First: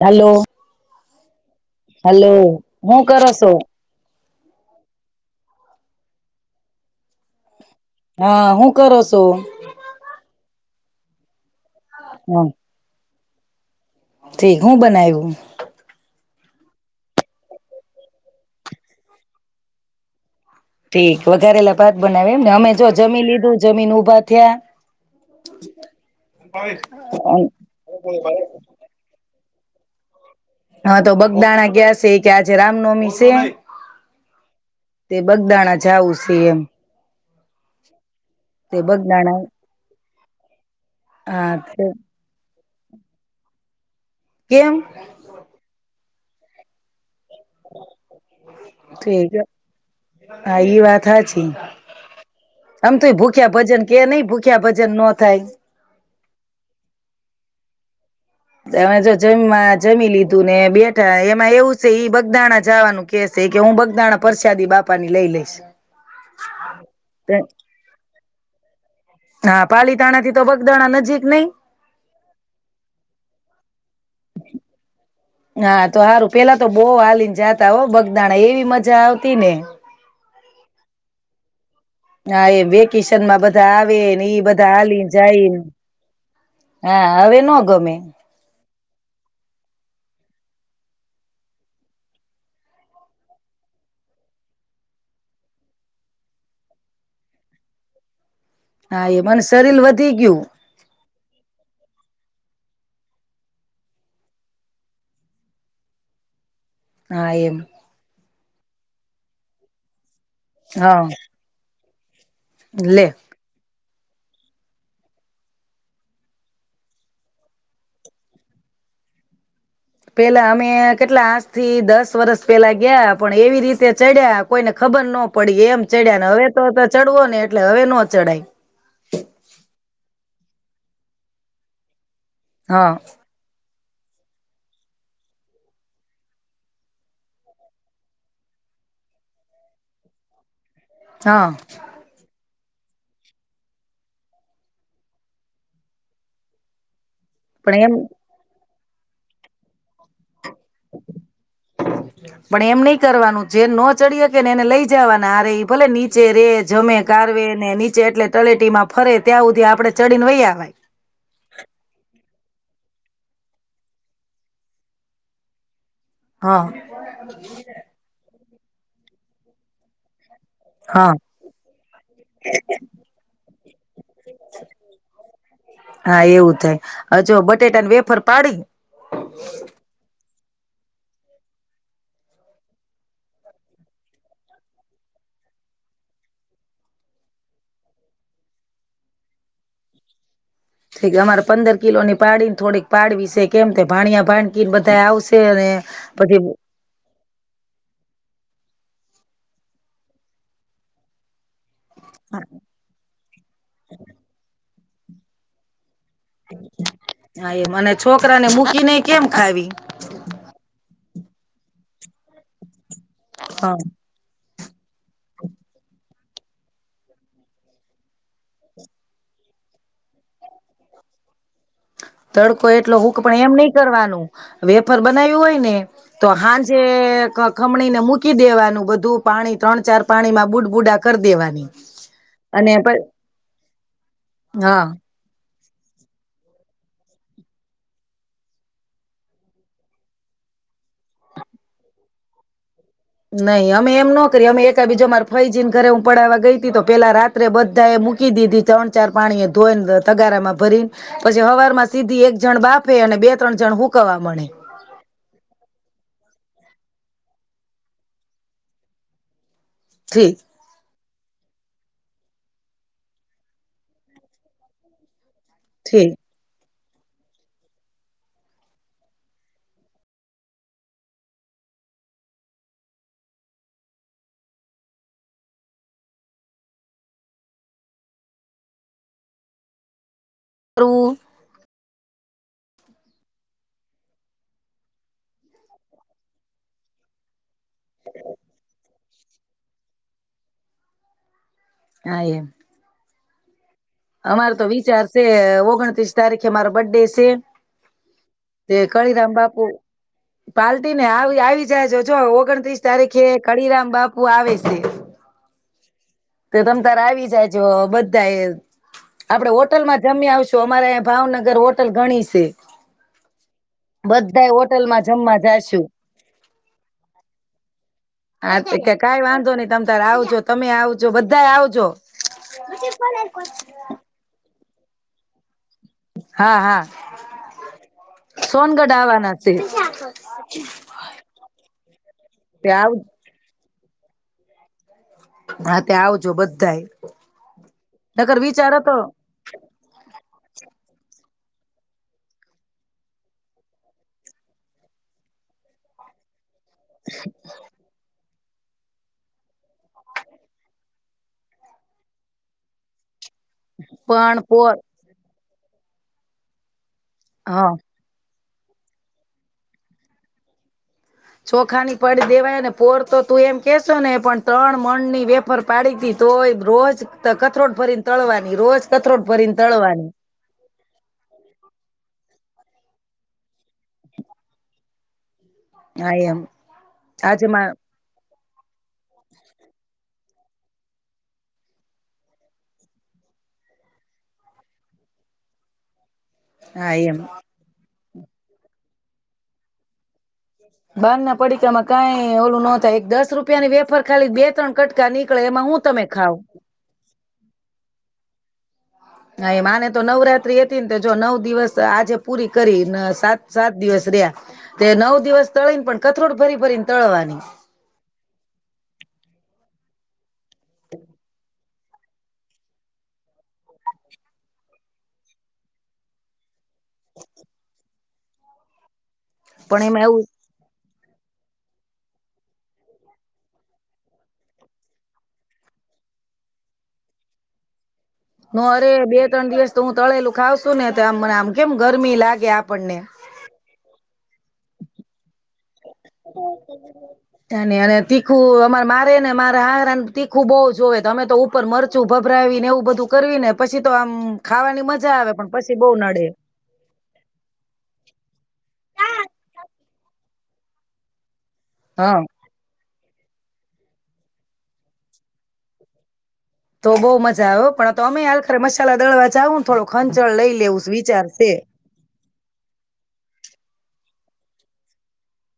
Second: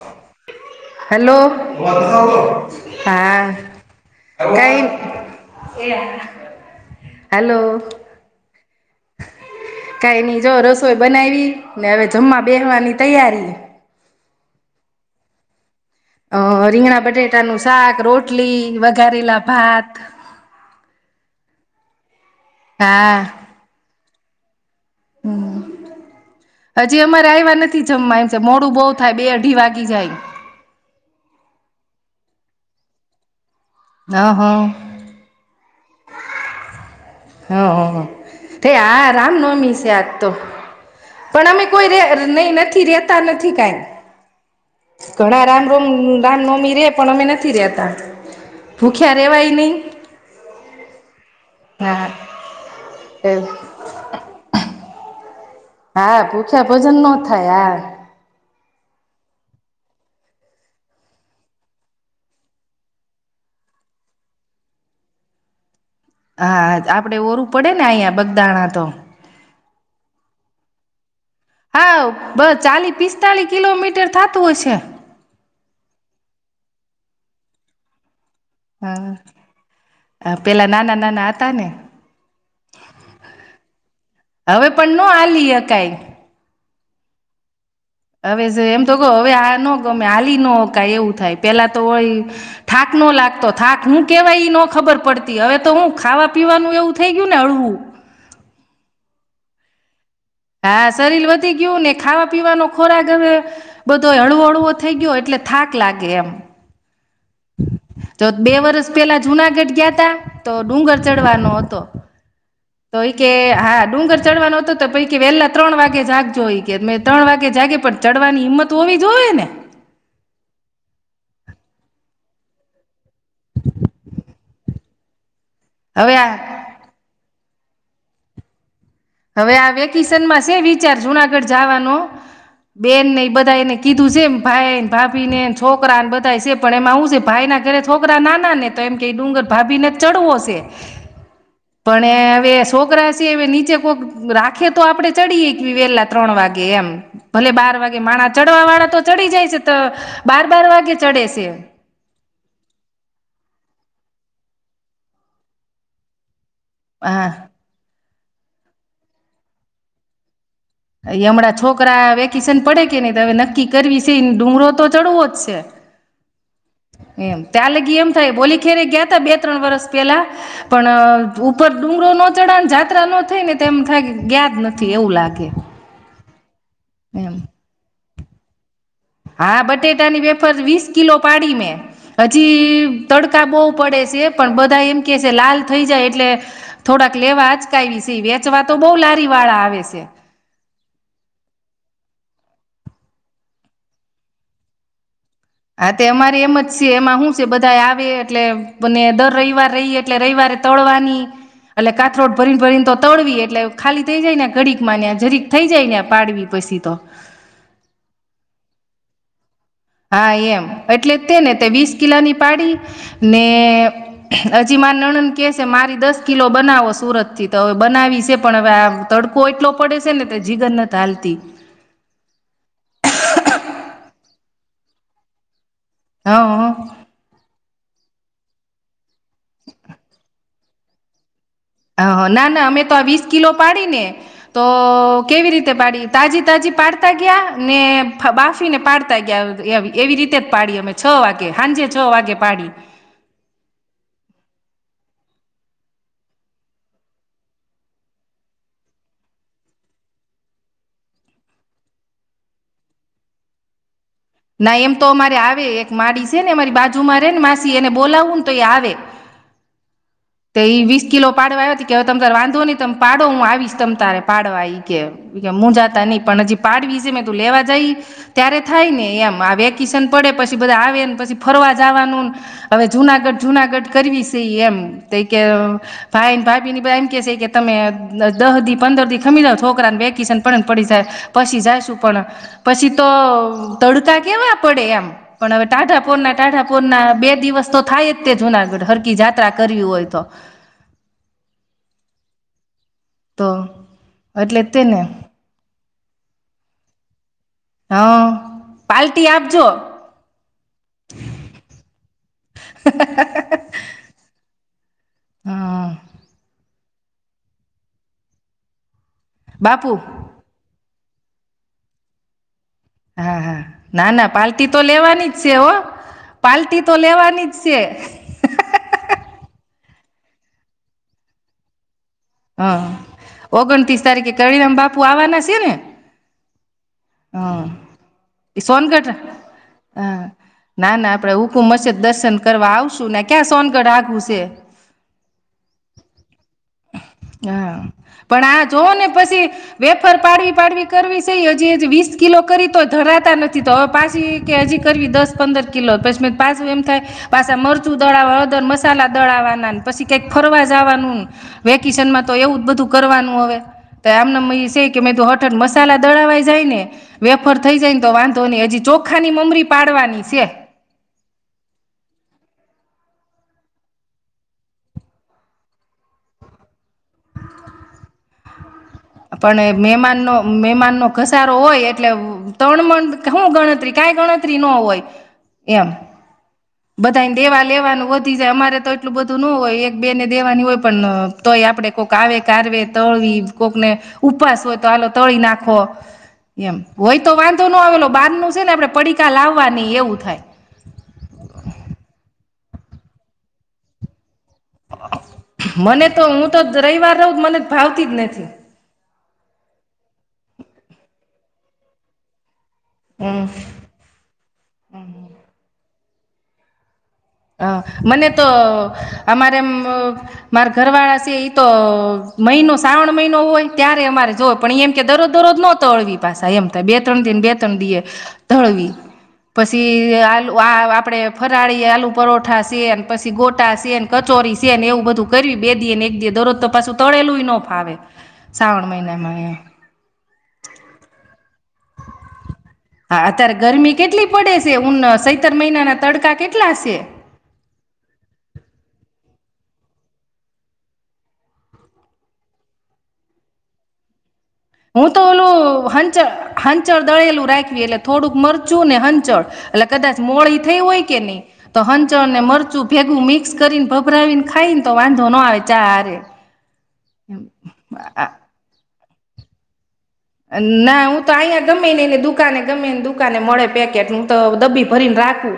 Hello hello hello હું [inaudible] કરો હા. છો કંઈ [inaudible] હલો. હા, હું કરો સો? રસોય બનાયવી ને અવે જમવા બેહવાની. તૈયારી ઠીક. હું બનાયવું? અ રીંગણા બટેટાનું શાક રોટલી વઘારેલા ભાત ઠીક વ ઘરેલા ભાત બનાવ મને અમે જો જમીન લીધું જમીન ઉભા ત્યા હમ હજી અમારે આવ્યા નથી જમવા એમ છે મોડું બહુ થાય બે અઢી વાગી જાય હ તો બગદાણા કયાં છે કે આજે રામનવમી છે હ હ જાઉ છે એમ હ હ હ તે આ આજ રામનવમી છે આજે તો પણ હા અમે કોઈ ર નહી નથી રહેતા નથી કઈ કેમ ઘણા રામ રમ રામ? નવમી રહે પણ અમે નથી રહેતા નથી રહેતા ભૂખ્યા ઠીક રેવાય નહ હા ઈ વાત હાચી આમ તો એ ભૂખ્યા ભજન કે નહી ભૂખ્યા ભજન ન થાય હા ભૂખ્યા ભજન નો થાય આ અમે જો જમમાં જમી લીધું ને બેઠા એમાં એવું છે ઈ બગદાણા જવાનું કે છે કે હું બગદાણા પરસાદી બાપા ની લઈ લઈશ હા તો આપડે ઓરું પડે ને અહંયા બ દાણા તો હા પાલીતાણા થી તો બગદાણા નજીક નઈ હા બસ ચાલી પિસ્તાલીસ કિલોમીટર થાત તુ હશે હા તો સારું પેલા તો બહ હલીને જાતા [unintelligible] બગ દાણા એવી મજા આવતી હા ને પેલા નાના નાના હતા ને હા એ વેકેશન માં બધા આવેને એ હવે બધા પણ ન હાલીને જાય હાલી ને હકાય હા હવે એ ન ગમે હવે એમ તો કહ હવે આ ન ગમે હાલી ન ક એવું થાય પેલા તોય થાક નો લાગતો થાક હું કેવાય ન ખબર પડતી હવે તો હું ખાવા પીવાનું એવું થઈ ગયું ને હળવું હા એક વાર શરીર વધે હા શરીર વધી ગયું ને ખાવા પીવાનો ખોરાક હવે બધો હળવો હળવો થઈ ગયો એટલે થાક લાગે એમ હા એમ તો બે વર્ષ પેલા જુનાગઢ ગયા ત તો ડુંગર હા ચડવાનો હતો. તોય લે કે હા. ડુંગર ચડવાનો હતો તો પૈકી વહેલા ત્રણ વાગે જાગજો હોય કે મે ત્રણ વાગે જાગે પણ ચડવાની હિંમત હોવી જોઈએ ને! પેલા અમે કેટલા આજ થી દસ વરસ પેલા ગયા પણ એવી રીતે ચડ્યા કોઈને ખબર નો પડી ગ એમ ચડ્યા ને હવે તો ચડવો ને એ એટલે હવે નો ચડાય. હવે આ વેકેશનમાં સે વિચાર જુનાગઢ જવાનો. હા બેન ને બધા એને કીધું છે, એમ ભાઈને, ભાભી, ને છોકરા ને બધા છે. પણ એમાં હું છે ભાઈના ઘરે છોકરા નાના ને તો એમ ક ડુંગર ભાભીને જ ચડવો છે. હા પણ એ વસ છોકરાસી એ નીચે રાખે તો આપડે ચડીએ વેલા ત્રણ વાગે એમ. ભલે બાર પણ એમ વાગે માણા ચડવા વાળા તો ચડી જાય છે, તો બાર બાર વાગે ચડે છે. પણ એમ નહી કરવાનું જે ન ચડી હકે ને એને લઈ જવાના આ ર ભલે નીચે રેજ જમે હા કારવે ને નીચે એટલે તલેટીમાં ફરે ત્યાં સુધી આપણે ચડીને વહીં આવાય. હમણાં છોકરા વેકિશન પડે કે નહી હવે નક્કી કરવી છે ડુંગરો તો ચડવો જ છે. હા એમ ત્યાં લગી એમ થાય બોલી જ્યારે ગયા ત બે ત્રણ વરસ પહેલા હા પણ ઉપર ડુંગરો ન ચઢાન‌ જાત્રા ન થઈ ને તેમ થાય ગયા નથી એવું લાગે. હા એવું થાય હ જો એમ બટેટા વેફર પાડી! હા બટેટા ની વે વેફર વીસ કિલો પાડી મે. હજી તડકા બહુ પડે છે. ફર પણ બધા એમ કે છે લાલ થઈ જાય એટલે થોડાક લેવા અચકાવી છે. વેચવા તો બહ લારી વાળા આવે છે. [inaudible] અમારે પંદર કિલોની પાડીને, થોડીક પાડવી છે કેમકે ભાણીયા ભાસ્કર બધાય આવશે અને હા તે અમારે પછી એમ જ છે એમાં શું છે. બધા આવે એટલે અને દર રવિવાર રહી એટલે રવિવારે તળવાની એટલે કાથરોડ ભરીને ભરીને તો તળવી એટલે ખાલી થઈ જાય ને ઘડી મા જરીક થઈ જાય ને પાડવી પછી તો હા એ મને છોકરા ને મૂકી નઈ કેમ ખાવી. હા એમ એટલે. તે ને તે વીસ કિલાની પાડી. ને. હા હજી મા નણન કે છે મારી દસ કિલો બનાવો સુરત થી તો હવે બનાવી છે પણ હવે આ તડકો એટલો પડે છે ને તે જીગર નથીાલતી. તડકો એટલો હુક પણ એમ નહી કરવાનું વેફર બનાવ્યું હોય ને. તો હ હા હ જે. ખમણીને મૂકી દેવાનું બધું પાણી ત્રણ ચાર પાણી માં બુડ બુડા કરી દેવાની. હ ના ના અને અમે તો આ વીસ કિલો પાડી ને તો હા કેવી રીતે. પાડી તાજી તાજી પાડતા ગયા ને બાફીને પાડતા ગયા એવી રીતે જ પાડી અમે છ વાગે સાંજે છ વાગે પાડી. નહી અમે એમ નો કરી અમે એકા બીજા મા ફૈજીન ઘરે હું પડવા ગઈ ત તો પેલા રાત્રે બધા એ મૂકી દીધી ત્રણ ચાર પાણી એ ધોઈ તગારામાં ભરીને પછી હવાર માં સીધી એક જણ બાફે અને બે ત્રણ જણ હ. ના એમ તો અમારે આવે એક માડી છે ને અમારી બાજુ. હજુમાંરે ને માસી એને બોલાવું ને તો એ આવે. ઠીક તેવીસ. કિલો પાડવા આવ્યો કે ત વાંધો નહી ત પાડો હું આવીશ તમ ત પાડવા કે. હું જાતા ઠીક નની પણ જે. પાડવી છે મે તું લેવા જાય ત્યારે થાય ને એમ આ વેકેશન પડે પછી બધા આવેને પછી ફરવા જવાનું ને હવે જુનાગઢ જુનાગઢ કરવી છે એમ. કે ભાઈ ભાભી ને બધા એમ કે છે કે તમે દસ દી પંદર દી ખમી જાવ છોકરાને વેકેશન. પણ પડી જાય પછી જાય શું. પણ પછી તો તડકા કેવા પડે એમ પણ હવે ટાઢાપોરના ટાઢાપોરના બે દિવસ તો થાય જ તે જુનાગઢ હરકી જાત્રા કરવી હોય. તો. હ એમ. તો. અમાર એટલે તો જ તેને વિચાર છે ઓગણત્રીસ તારીખ. કે મારા બ ડેસે. હા તે પાલટી કળીરામ બાપુ આપજો પાલ્ટ ને આવી આવી જાયજો જો ઓગણત્રીસ તારીખે કળીરામ બાપુ આવે છે હા તો તમ. આવી જાય જો બધા એ. આપડે બાપુ હોટલમાં જમી આવશું અમારે. ભાવનગર હોટલ ગણી છે. હા હા ના ના બધા પાલ્ટી તો હોટલમાં લેવાની જમવા જ છે ઓ જાશું. પાલ્ટી તો લેવાની જ છે. હા કે કઈ વાંધો નહી તમ આવજો તમે આવજો બધા આવજો. હા ઓગણતીસ. તારીખે કરીરામ બાપુ આવવાના છે ને. હા હા હ એ સોનગઢ હ આવવાના છે ના ના આપડે હ કુંમસ છે. દર્શન તે કરવા આવ આવશું ને ક્યાં સોન. ગડા ઘુસે. હા ત્યાં આવજો બધા હા પણ આ વિચાર જોઓ હતો ને પછી વેફર પાડવી પાડવી કરવી છેઈ હજી વીસ કિલો કરી તો ધરાતા નથી તો હવે પાછી કે હજી કરવી દસ પંદર કિલો પછી મે પાછું એમ થાય પાછા મરચું દળાવ મસાલા દળાવાના પછી કઈક ફરવા જવાનું વેકેશન માં તો એવું બધું કરવાનું તો એમને પણ એ પોર હસે કે પા મસાલા દળવાઈ જાય ને વેફર હા થઈ જાય ને તો વાંધ તો નહી હજી ચોખાની મમરી પાડવાની છે ચોખાની પડી દેવાયને પોર તો તું એમ કેશો ને પણ ત્રણ મણ ની વેફર પાડી ત તો રોજ કથરોટ ફરીને તળવાની રોજ કથરોટ ભરીને પણ એ તળવાની મહેમાનનો મેમાનનો ઘસારો હોય એટલે ત્રણ મન હું ગણતરી કઈ ગણતરી ન હોય. એમ હા એમ. બધાને આજે દેવા હા દેવાનું હોત. થી જાય અમારે તો એટલું બધું ન હોય એક બે ને દેવાની હોય પણ તોય આપડે કોઈક આવે કાર તળી કોકને ઉપવાસ હોય તો આલો તળી નાખો. એમ હોય તો વાંધો ન આવેલો. બહાર નું છે ને આપડે પડીકા લાવવાની એવું થાય. બંધ. પડીકામાં કઈ ઓલું નો થાય એક દસ રૂપિયા ની વેફાર ખાલી બે ત્રણ કટકા નીકળે એમાં હું તમે મને તો ખાવ હું તો રવિવાર રહું જ મને ભાવતી જ નથી. હ એ માને તો નવરાત્રી એ હતી ને તો જો નવ દિવસ આજે પૂરી કરી સાત હમ સાત દિવસ રહ્યા તે નવ દિવસ તળી ને પણ કથેરોડ ભરી ભરી બરીન. હ મને તો અમારે એમ અ મારા ઘરવાળા છે ઈ તો મહિનો શ્રાવણ મહિનો હોય ત્યારે અમારે જોય પણ એ એમ કે દરરોજ દરોજ ન તળવી પાછા એમ થાય બે ત્રણ દને બે ત્રણ દિ એ તળવી. પણ પછી એમાં એવું આલુ વા આપડે ફરાળી આલુ પરોઠા સી ને પછી ગોટા સી ને કચોરી સી ને એવું બધું કર બે દી ને એક દ દરરોજ તો પાછું તળેલું ન ફાવે. હું શ્રાવણ અરે બે ત્રણ મહિનામાં દિવસ તો હું તળેલું ખાવ છું ને તો આમ મને આમ કેમ ગરમી લાગે આપણને. હા અત્યારે ગરમી કેટલી પડે છે. ઉન સૈ અને તીખું અમાર મારે ને મારે હહાર તીખું બહુ જોવે તમે તો ઉપર મરચું ભભરાવી ને એવું બધું કરવી ને પછી તો આમ ખાવાની હું મજા તો આવે પણ ઓલું પછી બહુ હંચ નડે હંચળ દળેલું રાખવી એટલે થોડુંક મરચું ને હંચડ. એટલે કદાચ મોડી થઈ હોય કે નહી તો હા હંચળ ને મરચું ભેગું મિક્સ કરીને ભભરાવીને ખાઈને તો વાંધો ન આવે ચા હારે. તો બહુ મજા હો પણ તો અમે હાલ ખરા મસાલા દળવા જાાવુ થોડું. ખંચળ લઈ લેવું ના હું વિચાર તો છે અહીંયા ગમે ને એને દુકાને ગમેને દુકાને મળે. પેકેટ હુ ત દબ્બી ભરીને રાખું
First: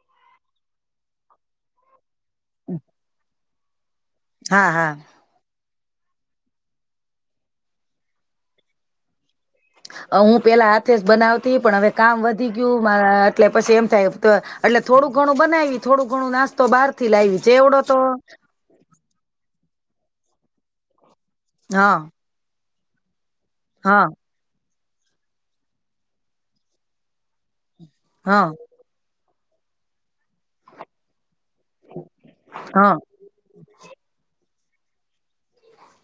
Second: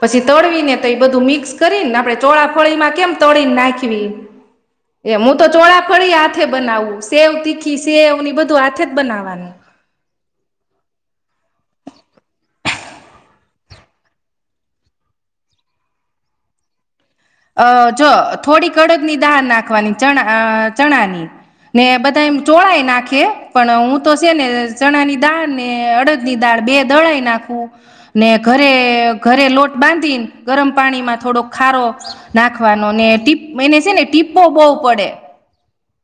પછી તળવીને તો એ બધું મિક્સ કરીને આપ ચોળાફોળીમાં કેમ તળી નાખવી. હા હા એ હું તો ચોળ્યા ફળી હાથે બનાવવું સેવ તીખી સેવ ની બધું હાથે. બનાવાનું. હું પેલા હાથે જ બનાવતી પણ હવે કામ વધી ગયું મારા એટલે પછી એમ થાય એટલે થોડું ઘણું બનાવી થોડું ઘણું નાસ્તો બહાર થી લાવી અ જેવડો તો જો થોડી કડદ ની દાર નાખવાની. ચણા ચણાની. ને હા બધા એમ ચોરાઈ. નાખે. પણ હું હા તો છે ને ચણા ની દાળ ને અડદ ની દાળ બે દળાઈ નાખું. ને હા ઘરે ઘરે લોટ બાંધીને ગરમ પાણીમાં થોડોક ખારો હા નાખવાને ટીપ એને છે ને ટીપો બહુ પડે.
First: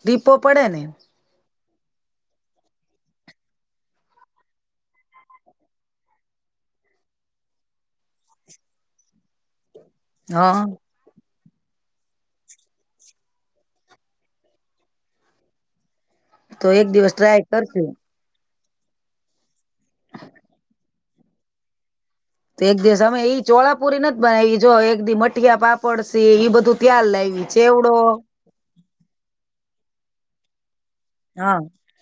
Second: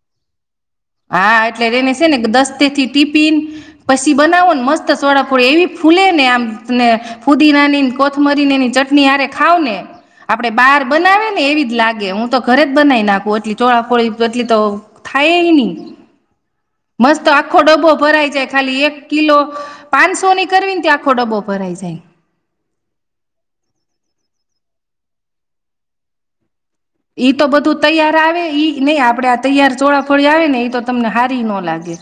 દીપો પડે ને. હા એટલે એને છે ને દસ્તે થી ટિપિન પછી બનાવો ને મસ્ત સોડાફોડી એવી ફૂલે ને આમ ને ફુદીનાની કોથમરીને એની ચટણી આરે ખાવ ને આપડણે હા બાર આવે ને એવી જ લાગે હું તો ઘરે જ બનાવી નાખું એટલી ચોળાફોળી એટલી તો થાય નહી તો એક દિવસ મસ્ત ટ્રાય આખખોટો કરશું ભ ભરાય જાય. ખાલી એક કિલો પાંચસો ની કરવી ત્યા ખો ડબો ભરાય જાય. તો એક દિવસ અમે ઈ ચોળાપુરી નથી બનાવી જો એક દી મઠીયા પાપડ સી એ બધું. ત્યાર ઈ લાવી તો બધું ચેવડો તૈયાર આવે ઈ નહ આપડે આ તૈયાર ચોળા ફળી આવે ને એ તો તમને હારી નો હા લાગે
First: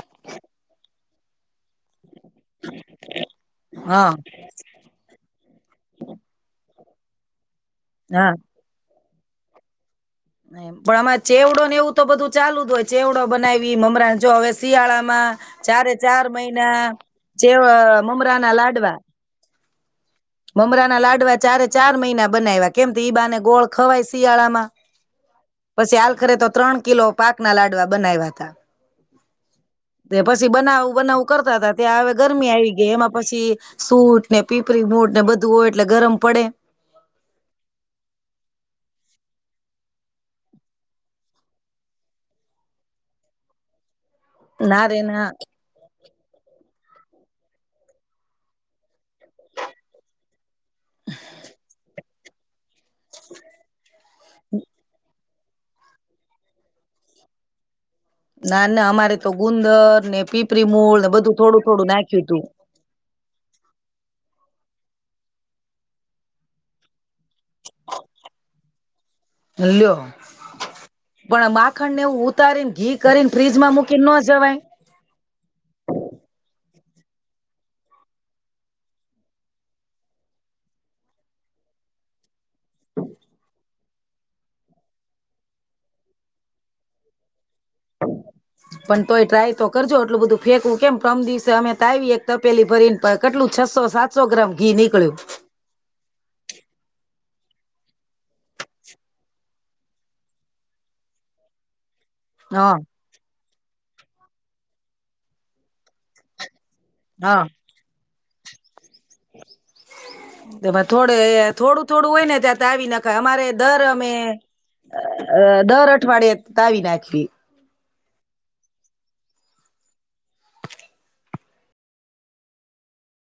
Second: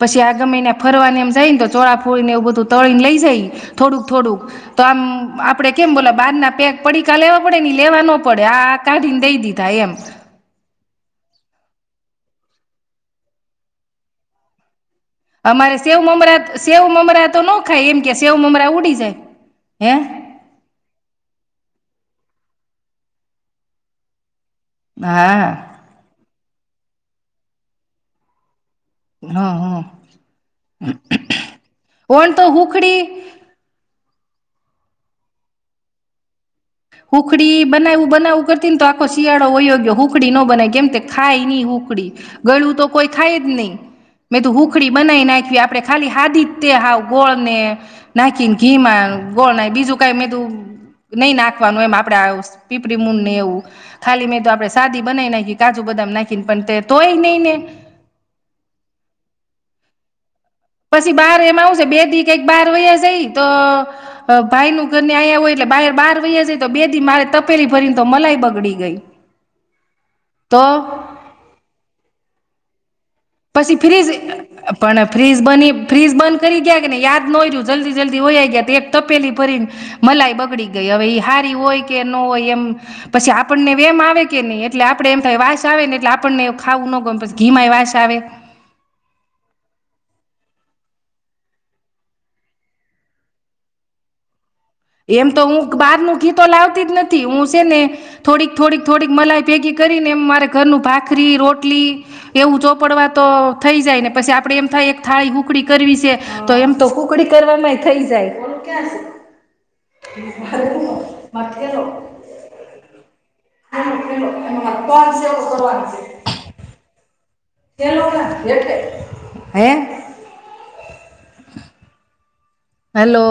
પછી આ ગમી ને ફરવાની એમ જાય ને તો ચો હો ઈ ને એવું બધું તળીને લઈ જાય ઈ થોડુંક હા થોડુંક તો આમ આપડે કેમ બોલા બારના પેક પડીકા લેવા પડે લેવાનો હા પડે આ તા દિન દેય દીધા એમ. પણ આમાં ચેવડો ને એવું તો બધું ચાલુ જ હોય ચેવડો બનાવી મમરા જો હવે શિયાળામાં અમારે ચારે સેવ ચાર મમરા મહિના સેવ મમરા તો ન ચેવ ખાય એમ કે સેવ ના મમરા લાડવા ઉડી જાય. હેં. મમરા ના લાડવા ચારે ચાર મહિના બનાવ્યા કેમ ઈબાને ગોળ ખવાય શિયાળા માં. હા પછી હાલ ખરે તો ત્રણ કિલો પાચ. ના લાડવા બનાવ્યા હતા. હ હ તે પછી બનાવવું બનાવવું કરતા હતા ત્યાં હ ઓણ તો ગરમી આવી ગઈ હુખડી એમાં પછી સૂટ. ને પીપરી મૂડ ને બધું હોય એટલે ગરમ પડે. હખડી બનાવું બનાવું કરતી ને તો આખો શિયાળો અયોગ્ય હખડી નો બનાય કેમ કે ખાય નહી હખડી ગળું તો કોઈ ખાય જ નહી. મેં તો ના હખડી રે ના બનાવી નાખી આપણે ખાલી હાદી. તે હાવ ગોળ ને નાખી ઘીમાં ગોળ ના બીજું કઈ મે તું. નહી ના. મ આપડે પીપળી મૂનને એવું. ખાલી મેં તો આપે સાદી બનાવી ના. કાજુ બધા નાખીને પણ તે તોય નહી ને. ના ના અમારે તો ગુંદર ને પી. પછી બહાર એમ આવશે બે દ કઈક બાર વ્યા જઈ તો. ભાઈ નું ઘરને આવ્યા હોય એટલે બાર બહાર વૈયા જ તો બેદી મારે તપેલી ભરીને તો મલાઈ બગડી ગઈ. લ તો પણ બાક. નેવ ઉતારન ઘી. કરીને ફ્રીજમાં પછી મૂકી ફ્રીજ ન જવાય પણ ફ્રીજ બની ફ્રીજ બંધ. કરી ગયા કે ને યાદ ન હોય રહું જલ્દી જલ્દી હોઈ ગયા તો એક તપેલી ભરીને મલાઈ બગડી ગઈ હવે એ હારી હોય કે ન હોય એમ પછી આપણને એમ આવે કે નહી એટલે આપડે એમ થાય વાસ આવે ને એટલે આપણને ખાવું ન ગ પછી ઘીમાય વાસ આવે. બરા. પણ તોય ટ્રાય તો કરજો એટલું બધું ફેંકવું કેમ કમ દિવસે અમે તો આવીએ એક તપેલી ફરી ને કેટલું છસો સાતસો ગ્રામ. ઘી નીકળ્યું એમ તો હું બહાર ન ગીતો લાવતી જ નથી. હું છે ને થોડીક થોડીક થોડીક મલાઈ ભેગી કરીને એમ મારે ઘરનું ભાખરી રોટલી. એ હા ઊંચો પડવા તો. થઈ જાય ને પછી આપડેમ થાય એક થાળી હુકડી કરવી છે તો એમ તો કુકડી હા [unintelligible] થઈ જાય [unintelligible] થોડે થોડું થોડું હોય ને ત્યાં તાવી નાખાય અમારે દર અમેઅ દર અઠવાડિયે તાવી નાખી [inaudible] હેલો